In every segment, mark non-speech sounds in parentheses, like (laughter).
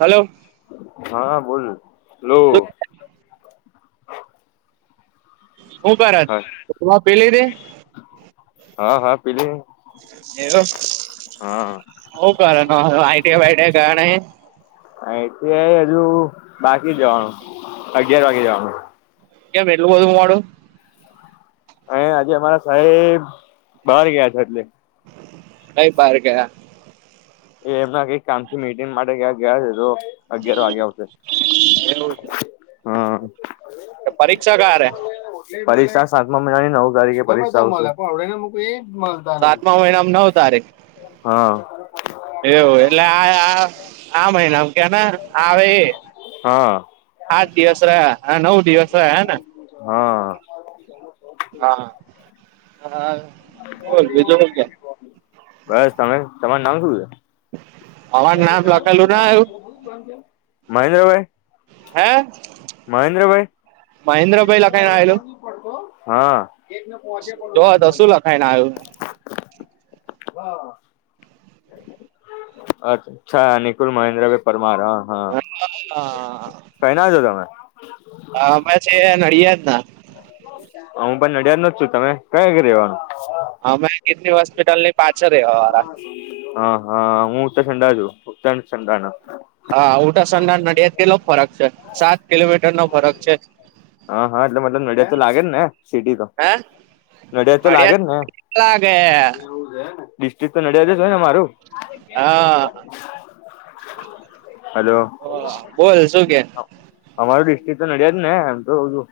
Hello. Hello. હું પારત હા તમા પેલી દે હા હા પીલી. એવ હ હા કરનું આઈડિયા વાઈટિયા (unintelligible) આઆઈ હજુ બાકી જવાનું અગિયાર વાગે જવાનું. કેમ એટલું બધું (unintelligible) અ આજે અમારા સાહેબ બહાર ગયા છે એટલે. કઈ બાર ગયા? એ એમ ના કઈ કામથી મિટિંગ માટે ક્યાં ગયા છે તો અગિયાર વાગે આવશે. એવું છે હમ. પરીક્ષા ક્યારેે? પરીક્ષા સાતમા મહિનાની નવ તારીખે પરીક્ષા આવશે. મળતા નહી સાતમા મહિનામાં નવ તારીખ હા. એવું એટલે આ આ મહિના કે આવે એ? હા આત દિવસ રહ્યા હા નવ દિવસ રહ્યા હેને? હા. હા હા. બસ તમે તમાર નામ શું છે? અમારું નામ લખેલું ના આવ્યું મહેન્દ્રભાઈ? હે? મહેન્દ્રભાઈ? મહેન્દ્રભાઈ લખાઈને આવેલું (inaudible) હા જો (inaudible) (unintelligible) આવ્યું. અછા નિકુલ મહેન્દ્રભાઈ પરમાર હા. હા કઈ ના આવ છો તમે? હા અમે છે નડિયા જ ના. હું પણ નડિયાદ ન જ છું તમે કયા ઘ રેવાનું. એ હ હોસ્પિટલ પાછળ રહેવા વાળા હા હા હું ઉત્તર ચડા છું ઉત્તણ સંંડાના. હા ઉત્તરસંડા ના નડિયાદ કેટલો ફરક છે સાત કિલોમીટર નો ફરક છે. હા હા એટલે મતલબ નડિયાદ તો લાગે જ ને સિટી તો હે નડિયાદ તો લાગે ને. લાગે એવું છે હેંને? ડિસ્ટ્રિક તો નડિયાદ જ હોય ને મારું. હ બોલ શું કે? અમારું તો નડિયા જ ને એમ તો તું.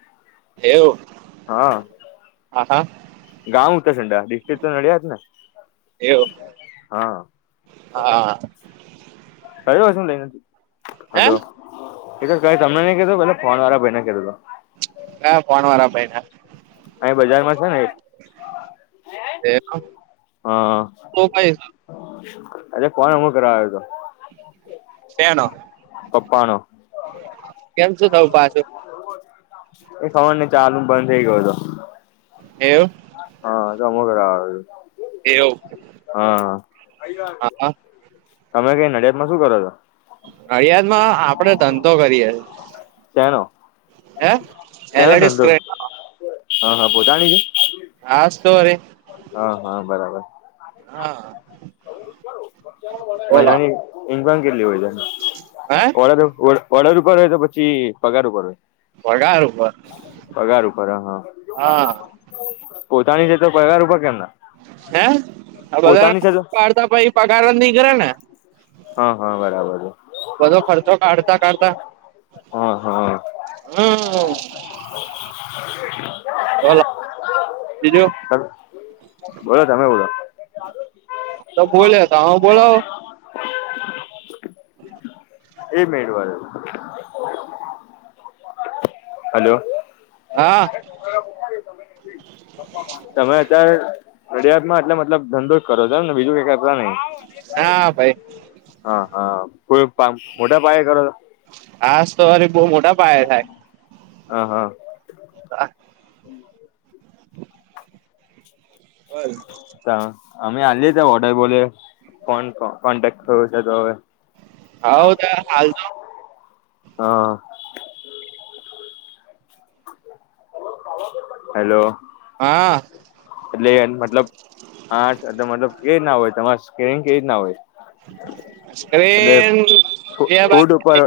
એવું? હા. હા હા. ગાઉ તો ડા ડિસ્ટિક તો નડ્યા જ ને. હા હા. (unintelligible) ક તમને હે નઈધ પ ફોન વાળા ભાઈ કતો. ના ફન વાળા ભાઈ ને. અહીં બજારમાં છે ને એક (unintelligible) અ કોણ અમુ કરાવ્યો હતો? શનો? પપ્પા નો. કેમ શું થવું પાછું? એ ખબર નને ચાલનું બંધ થઇ ગયો હતો. એવ. હા તો અમુ ઘરે આવે છ. એવુ. હા હા. તમે કઈ નડિયાદમાં શું કરો છો? નડિયાદ માં આપડે ધંધો કરીએે. શાનો? (unintelligible) હા હા પોતાની છે. હસ્તો અરે. હા હા બરાબર હા બોલો મહિનાની ઇન્ક્વાન કેટલી હોયત. હે ઓ તો પડર ઉપર હોય તો પછી પગાર ઉપર હોય. પગાર ઉપર પગાર ઉપર હ હા. હા પોતાની છે. તો પરિવાર ઉપર કેમ? ના હે પોતાની છે તો બધાડતા પ પગાર નહી કરે ને. હા હા બરાબર છે. બધો ખર્ચો કાઢતા-કાઢતા હા હા. બોલો બીજું બોલો તમે બોલો. તો બોલે તો હ બોલોવ. એ મેળવાનું. હલો. હા. નડિયાદ માં એટલે મલબ ધંધો જ કરો ને બીજું કઈક નહી હા ભાઈ હા હા કોઈ પા મોટા પાયા કરો? આજ તો વારે બહ મોટા પાયા થાય. હ હ. (inaudible) હવ અમે આએ ત ઓર્ડર બોલે ફ કોન્ટેક્ટ થયો છે તો હવે. હ ત હાલ તો. હા. હલો. હા એટલે મતલબ આટ મતલબ કે ના હોય તમાર કેમ કે એ જ ના હોય છે. એ. ફૂડ (unintelligible) ઉપર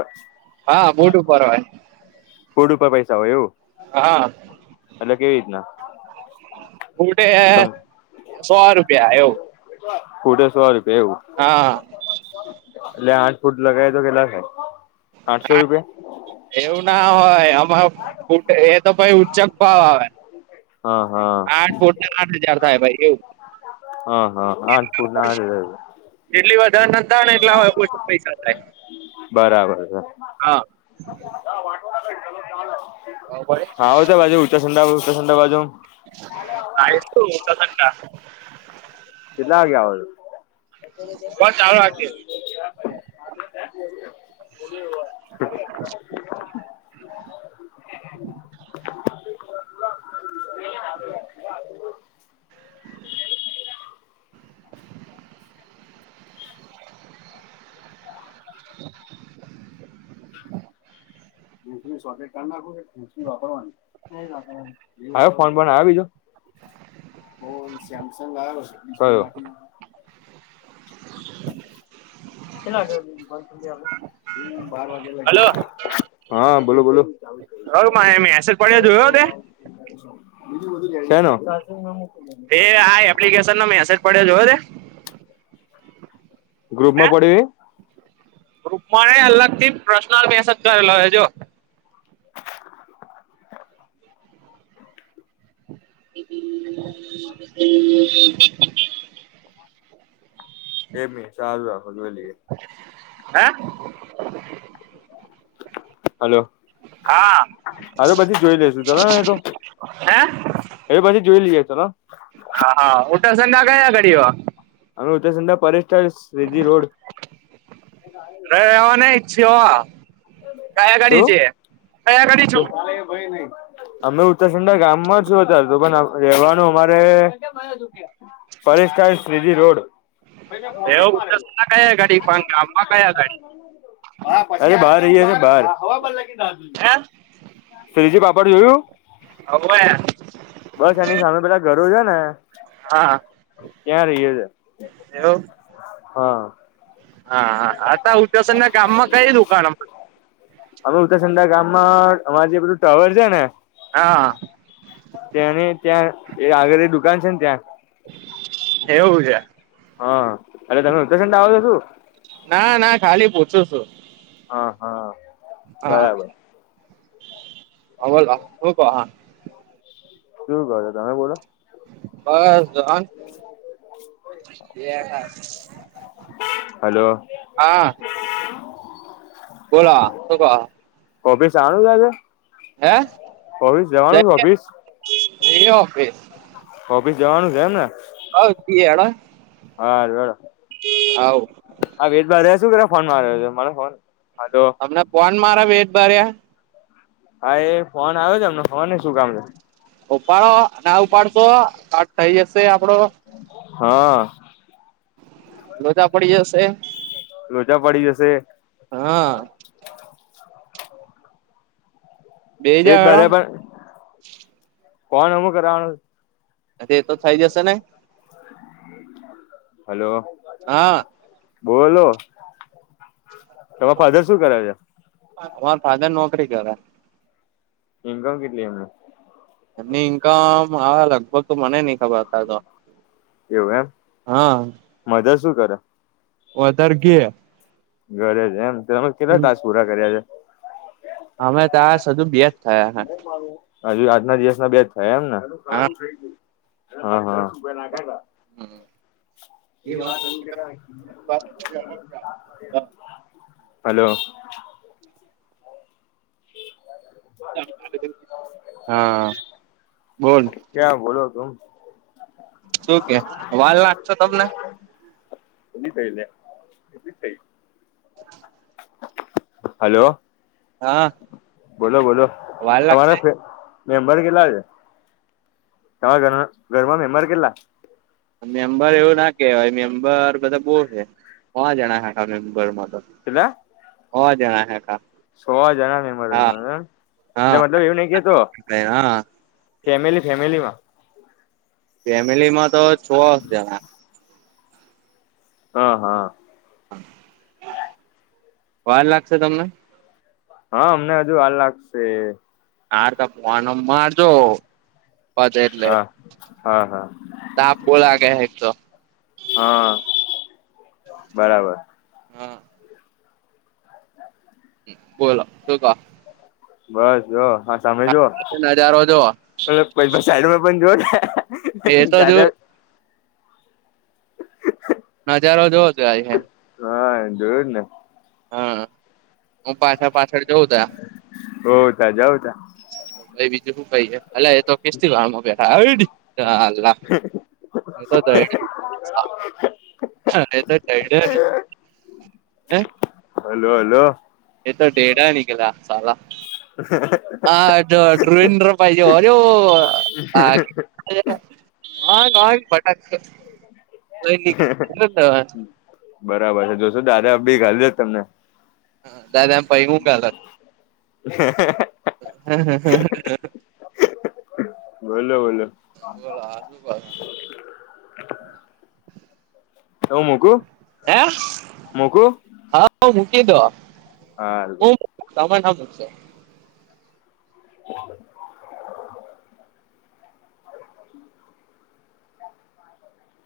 હા બૂટ ઉપર હોય ફોડ ઉપર પૈસા હોય એવું હા એટ કેવી રીતના બટે સમ સો રૂપિયા એવું કુટે સો રૂપિયા એવું હા એટલે આઠ ફૂટ લગાવ તો કેટલાકે ના એવું ના હોય આમાં ફૂટે એ તો પ ચકપા આવે હા હા આઠ ફૂટના આઠ હજાર થાય ભાઈ એવું હા હા આઠ ફૂટના આઠ હજાર તણ એટલા હોયછ પૈસા થાય. બરાબર છે હા. બરોબર (inaudible) હા હો તો બાજુ ઉચાં ઉચાચંડા બાજુ આવીશ (unintelligible) કેટલા વાગે આવો છો? બાઈ ચાલુ રાખજે. (inaudible) (inaudible) (inaudible) (inaudible) (inaudible) ના વાપરવા આવ ફોન પણ આવ બીજો? ઓ સેમસંગ આવ કયો? (inaudible) હલો (unintelligible) હા બોલો બોલો. હવે મારે મેસેજ પડ્યો જોયો તે સેનો. એ આ એપ્લિકેશન નો મેસેજ પડ્યો જો તે? ગ્રુપ હે? માં પડ્યું એ? ગ્રુપમાં અલગ થી પ્રર્શનલ મેસેજ કરેલો જો. (inaudible) એમી સારું રાખો જો લઈએ. હે. હલો હા હ પછી જોઈ લેેશુ ચલો ને એ તો. હે હા એ પછી જોઈ ચલો. પ્રસંગ કયા ઘડી વા. અમે (unintelligible) શ કયા ઘાડી શું છે કયા ઘાડી છું? અમે ઉત્તરસંડા ગામમાં જ છું અત્યારે તો પણ રેવાનું અમારે એવું ઉટરસન ના કયા ગાડી પણ ગામમાં કયા ગાડી (unintelligible) રોડ (unintelligible) (unintelligible) બાર હે શ્રીજી પાપડ જોયું (inaudible) બસ એની સામે પેલા ઘરો છે ને હા ત્યાં રહીએ છે એવુ હા. હા આ ઉતસનના ગામમાં કઈ દુકાન અમે ઉત્તરસંદા ગામમાં અમાર જે બધું ટાવર છે, ને હા. ત્યાને ત્યાં એ આગળી એ દુકાન છે ને ત્યાં એવું છે અને તમે (unintelligible) નાના ખાલી પૂછો છું. હાહા બરાબર. હ બોલો હુક હા. કેવું કહો છો તમે બોલો? બસ જ્હન. હલો હા. બોલા સુ કો હો? કોપી (unintelligible) આજે હે. ઓફિસ જવાનું ઓફિસ એ હોગે ઓફિસ જવાનું છે એમ ને હવ જઈએ હેડો હારૂ હેડો હવ આ વેદ બાર રહ્યા શું પેલો ફોન માર્યો છે, મારે ફોન હા તો અમને ફોન મારા બેટ માર્યા હા એ ફોન આવ્યો છે, એમને ખબરની શું કામ છે. ઉપાડો ના ઉપાડશો કટ થઈ જશે આપડો હા. લોચા પડી જશે લોચા પડી જશે હા. બેહી જા એજ હેડો બધા પણ ફોન અમુ કરાવાનો એ તો થઈ જશે ને હલો હા બોલો તમારા ફાધર શું કરે છે? અમાર ફાધર નોકરી કરે ઇન્કમ કેટલી એમને એમની ઈનકમ હવે લગભગ તો મને ની ખબર તાતો એવું એમ હા મધર શું કરે? ઓતાર કે ઘરે છે એમ તમે કેટલા ટાસ્ક પૂરા કર્યા છે. અમે ટાસ્ક હજુ બેજ થયા હે હજુ આજના દિવસના બે થયા એમ ને હ હા હ (unintelligible) એ વાત (unintelligible) (inaudible) હલો. હા બોલ ક્યા બોલો તું. શું કે વાલ નાખશો તમને. એલી થઈ લ્યા એ થઈ. (unintelligible) હલો. હા. બોલો-બોલો. વાર લાગશે? મેમ્બર કેટલા છે, તમારા ઘર ઘરમાં મેમ્બર કેટલા મેમ્બર એવું ના કેવાય મેમ્બર બધા બહુ છે, હો જણા આખાં મેમ્બરમાં કેટલા હ જણા હે આખાં સો જણા મેમ્બર તમારા એટલે હા મતલબ એવું નહી કેતો હા ફેમિલી ફેમિલીમાં ફેમિલીમાં તો છો જણા હ, હ વાર લાગશે તમને? હા અમને હજુ વાર લાગશે હારુ તો ફનો મારજો પતે એટલે હા હા હા તાપ બો લાગે હે એક તો હ બરાબર. હા બોલો શું કો બસ જો હા સામે જુઓ નજારો જોવો પેલો ભઈબંધ સાઈડમાં પણ જોઓ એ તો જો નજારો જોવ જો આ હ જોયુંજ ને હા હું પાછા પાછળ જોઉં હોવ ત જાઉતા ભઈ બીજું શું કહી અ એ તો કેસ થી વાળમાં બેઠા હઈડ હ અલ્લાહ એ તો (inaudible) હા એ તોઈડ ને હે હલો હલો યે તો ઢેડા નિકલા સાલા (unintelligible) હા જો ડ્રાંઇન ડ્રાંઇન પાઇજો ઐરો આ ખે હ પટાકવા (unintelligible) બરાબર છે જોજો દાદા અબી ગાલ દેત તમને. હ દાદા પઇ હું ગાલત હમ્મ હમ્મ બોલો બોલો (inaudible) બોલો આ શું કો છો હું મૂકું હે મૂકું હા હ મૂકી દો હા તમે ના મુકશો. (unintelligible)